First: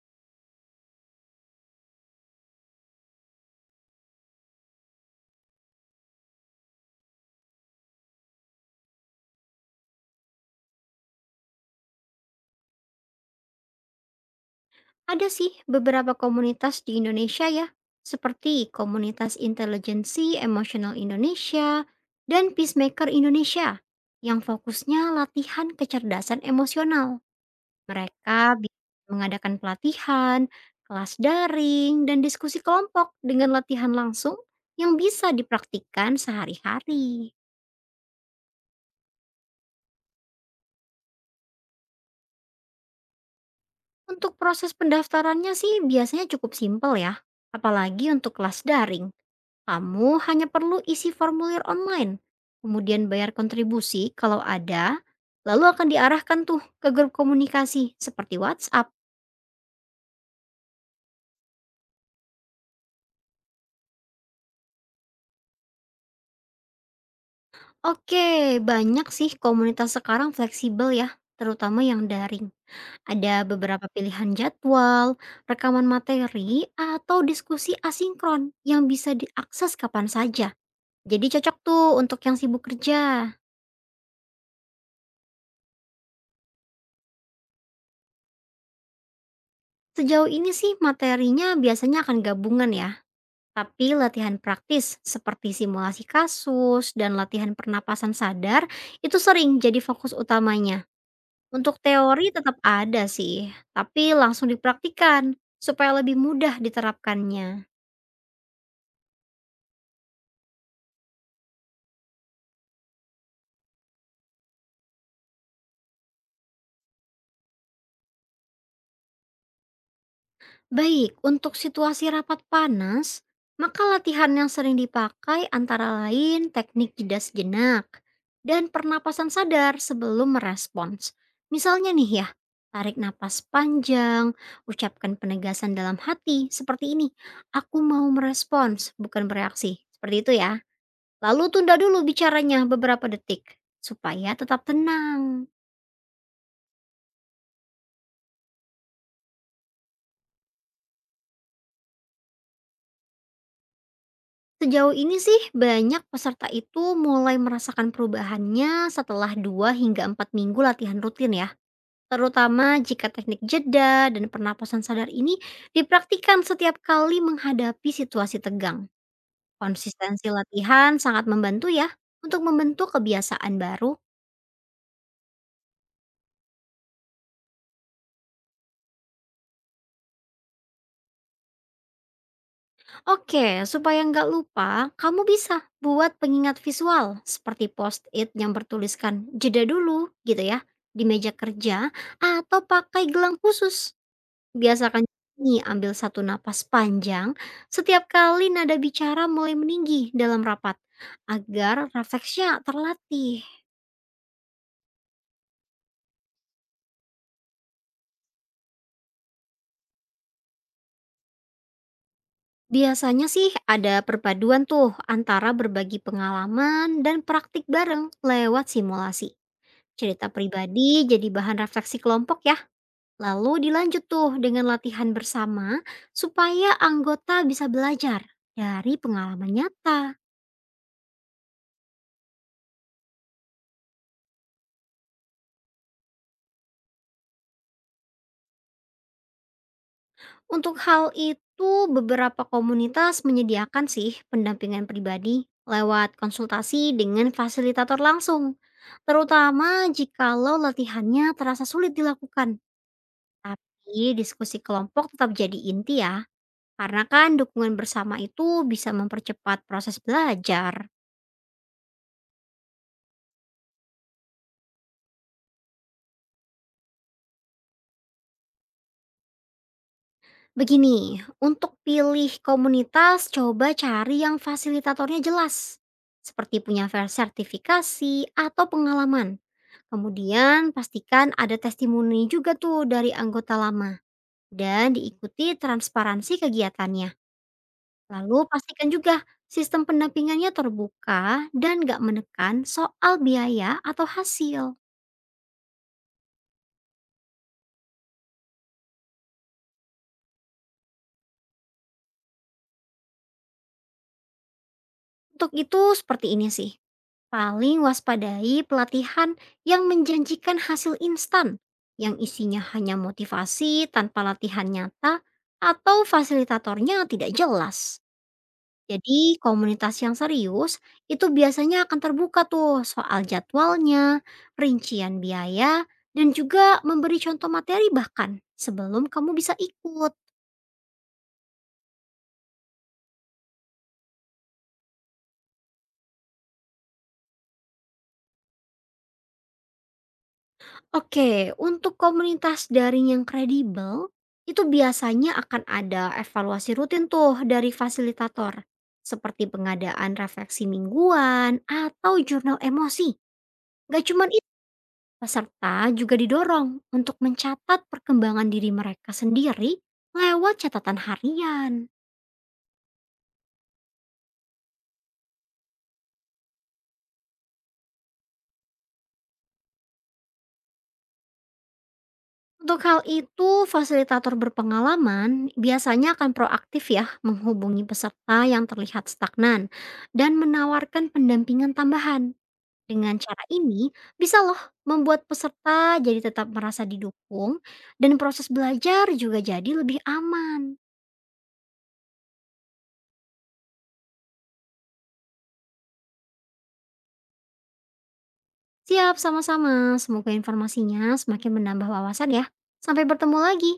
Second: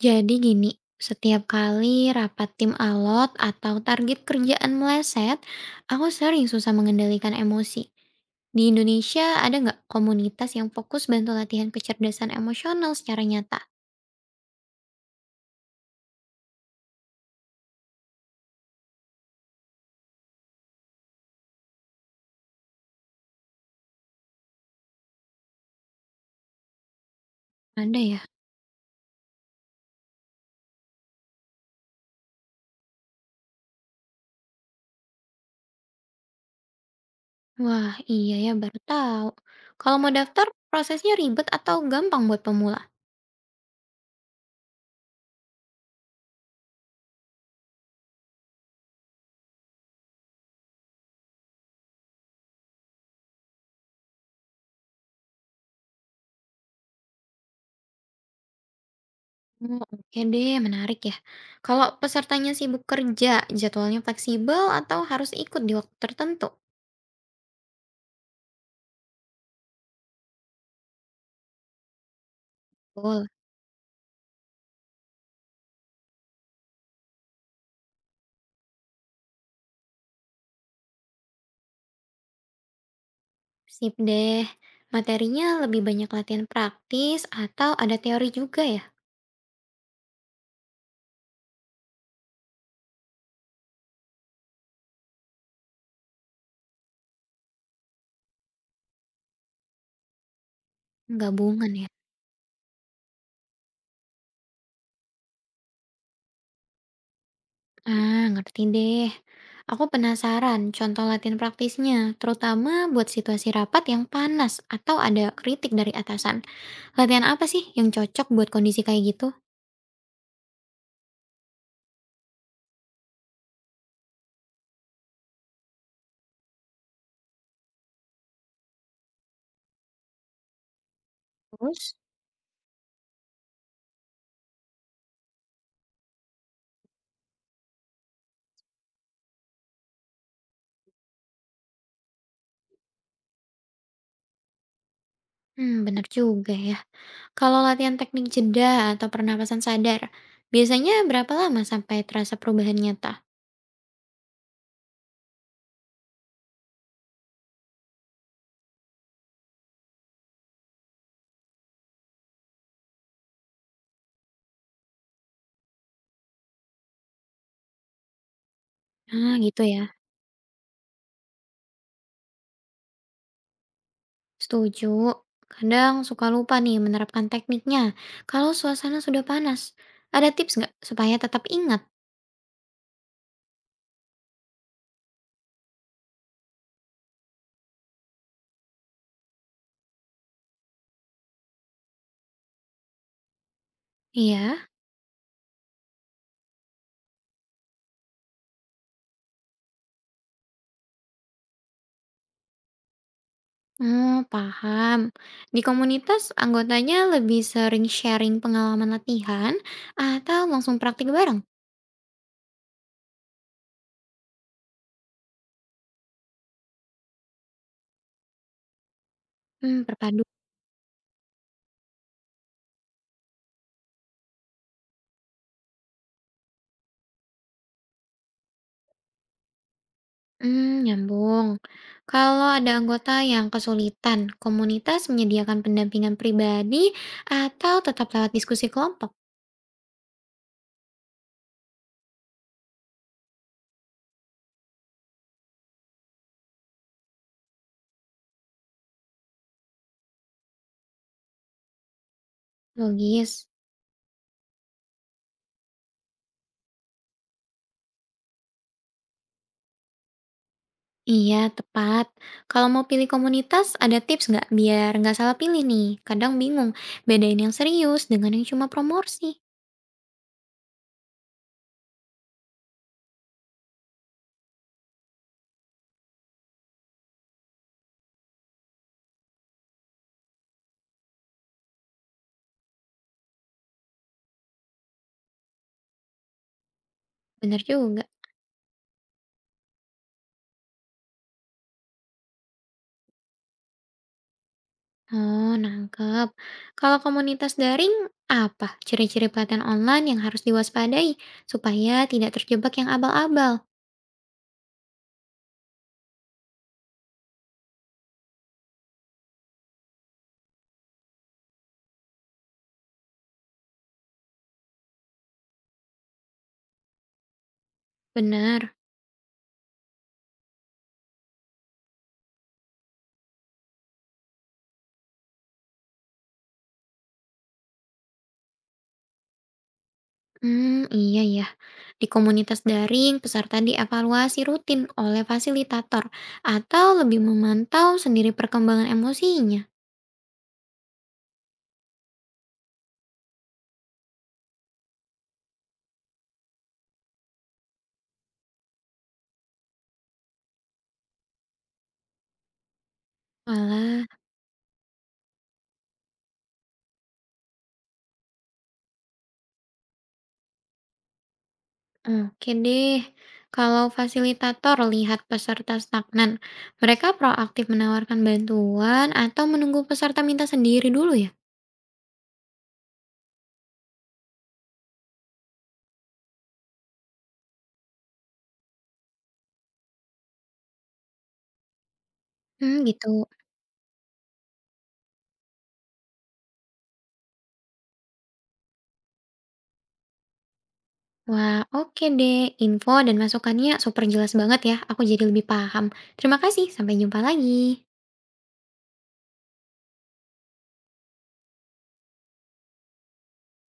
Jadi gini, setiap kali rapat tim alot atau target kerjaan meleset, aku sering susah mengendalikan emosi. Di Indonesia ada nggak komunitas yang fokus bantu latihan kecerdasan emosional secara nyata? Ada sih beberapa komunitas di Indonesia ya, seperti komunitas intelijensi emosional Indonesia dan Peacemaker Indonesia yang fokusnya latihan kecerdasan emosional. Ada ya? Mereka bi- mengadakan pelatihan, kelas daring, dan diskusi kelompok dengan latihan langsung yang bisa dipraktikkan sehari-hari. Wah, iya ya, baru tahu. Kalau mau daftar, prosesnya ribet atau gampang buat pemula? Untuk proses pendaftarannya sih biasanya cukup simpel ya, apalagi untuk kelas daring. Kamu hanya perlu isi formulir online, kemudian bayar kontribusi kalau ada, lalu akan diarahkan tuh ke grup komunikasi seperti WhatsApp. Oh, oke deh, menarik ya. Kalau pesertanya sibuk kerja, jadwalnya fleksibel atau harus ikut di waktu tertentu? Oke, banyak sih komunitas sekarang fleksibel ya, terutama yang daring. Betul. Ada beberapa pilihan jadwal, rekaman materi, atau diskusi asinkron yang bisa diakses kapan saja. Jadi cocok tuh untuk yang sibuk kerja. Sip deh. Materinya lebih banyak latihan praktis atau ada teori juga ya? Sejauh ini sih materinya biasanya akan gabungan ya. Tapi latihan praktis seperti simulasi kasus dan latihan pernapasan sadar itu sering jadi fokus utamanya. Gabungan Untuk ya? teori tetap ada sih, tapi langsung dipraktikan supaya lebih mudah diterapkannya. Ah, ngerti deh. Aku penasaran contoh latihan praktisnya, terutama buat situasi rapat yang panas atau ada kritik dari atasan. Latihan apa sih yang cocok buat kondisi kayak gitu? Baik, untuk situasi rapat panas, maka latihan yang sering dipakai antara lain teknik jeda sejenak dan pernapasan sadar sebelum merespons. Misalnya Terus, nih ya, tarik napas panjang, ucapkan penegasan dalam hati seperti ini, aku mau merespons, bukan bereaksi. Seperti itu ya. Lalu tunda dulu bicaranya beberapa detik supaya tetap tenang. hmm, benar juga ya. Kalau latihan teknik jeda atau pernapasan sadar, biasanya berapa lama sampai terasa perubahan nyata? Sejauh ini sih banyak peserta itu mulai merasakan perubahannya setelah 2 hingga 4 minggu latihan rutin ya. Terutama jika teknik jeda dan pernapasan sadar ini dipraktikkan setiap kali menghadapi situasi tegang. Ah, gitu ya. Konsistensi latihan sangat membantu ya untuk membentuk kebiasaan baru. Setuju. Kadang suka lupa nih menerapkan tekniknya. Kalau suasana sudah panas, ada tips nggak supaya tetap ingat? Oke, supaya nggak lupa, kamu bisa buat pengingat visual seperti post-it yang bertuliskan jeda dulu gitu ya di meja kerja atau pakai gelang khusus. Iya. Biasakan nih ambil satu napas panjang setiap kali nada bicara mulai meninggi dalam rapat agar refleksnya terlatih. Hmm, paham. Di komunitas, anggotanya lebih sering sharing pengalaman latihan atau langsung praktik bareng? Biasanya sih ada perpaduan tuh antara berbagi pengalaman dan praktik bareng lewat simulasi. Hmm, perpadu. Cerita pribadi jadi bahan refleksi kelompok ya. Lalu dilanjut tuh dengan latihan bersama supaya anggota bisa belajar dari pengalaman nyata. Hmm, nyambung. Kalau ada anggota yang kesulitan, komunitas menyediakan pendampingan pribadi atau tetap lewat diskusi kelompok? Untuk hal itu, beberapa komunitas menyediakan sih pendampingan pribadi lewat konsultasi dengan fasilitator langsung, terutama jikalau latihannya terasa sulit dilakukan. Logis. Tapi diskusi kelompok tetap jadi inti ya, karena kan dukungan bersama itu bisa mempercepat proses belajar. Iya, tepat. Kalau mau pilih komunitas, ada tips nggak biar nggak salah pilih nih? Kadang bingung, bedain yang serius dengan yang cuma promosi. Begini, untuk pilih komunitas, coba cari yang fasilitatornya jelas, seperti punya sertifikasi atau pengalaman. Kemudian pastikan ada testimoni juga tuh dari anggota lama dan diikuti transparansi kegiatannya. Bener juga. Lalu pastikan juga sistem pendampingannya terbuka dan gak menekan soal biaya atau hasil. Oh, nangkep. Kalau komunitas daring, apa ciri-ciri pelatihan online yang harus diwaspadai supaya tidak terjebak yang abal-abal? Untuk itu seperti ini sih, paling waspadai pelatihan yang menjanjikan hasil instan, yang isinya hanya motivasi tanpa latihan nyata, atau fasilitatornya tidak jelas. Benar. Jadi komunitas yang serius itu biasanya akan terbuka tuh soal jadwalnya, rincian biaya, dan juga memberi contoh materi bahkan sebelum kamu bisa ikut. Hmm, iya ya. Di komunitas daring, peserta dievaluasi rutin oleh fasilitator atau lebih memantau sendiri perkembangan emosinya. Oke, untuk komunitas daring yang kredibel, itu biasanya akan ada evaluasi rutin tuh dari fasilitator. Seperti pengadaan refleksi mingguan atau jurnal emosi. Gak Walah. cuman. Peserta juga didorong untuk mencatat perkembangan diri mereka sendiri lewat catatan harian. Oke deh, kalau fasilitator lihat peserta stagnan, mereka proaktif menawarkan bantuan atau menunggu peserta minta sendiri dulu ya? Untuk hal itu, fasilitator berpengalaman biasanya akan proaktif ya menghubungi peserta yang terlihat stagnan dan menawarkan pendampingan tambahan. Hmm, Dengan gitu. cara ini, bisa loh membuat peserta jadi tetap merasa didukung dan proses belajar juga jadi lebih aman. Wah, oke deh. Info dan masukannya super jelas banget ya. Aku jadi lebih paham. Terima kasih, sampai jumpa lagi. Siap, sama-sama. Semoga informasinya semakin menambah wawasan ya. Sampai bertemu lagi.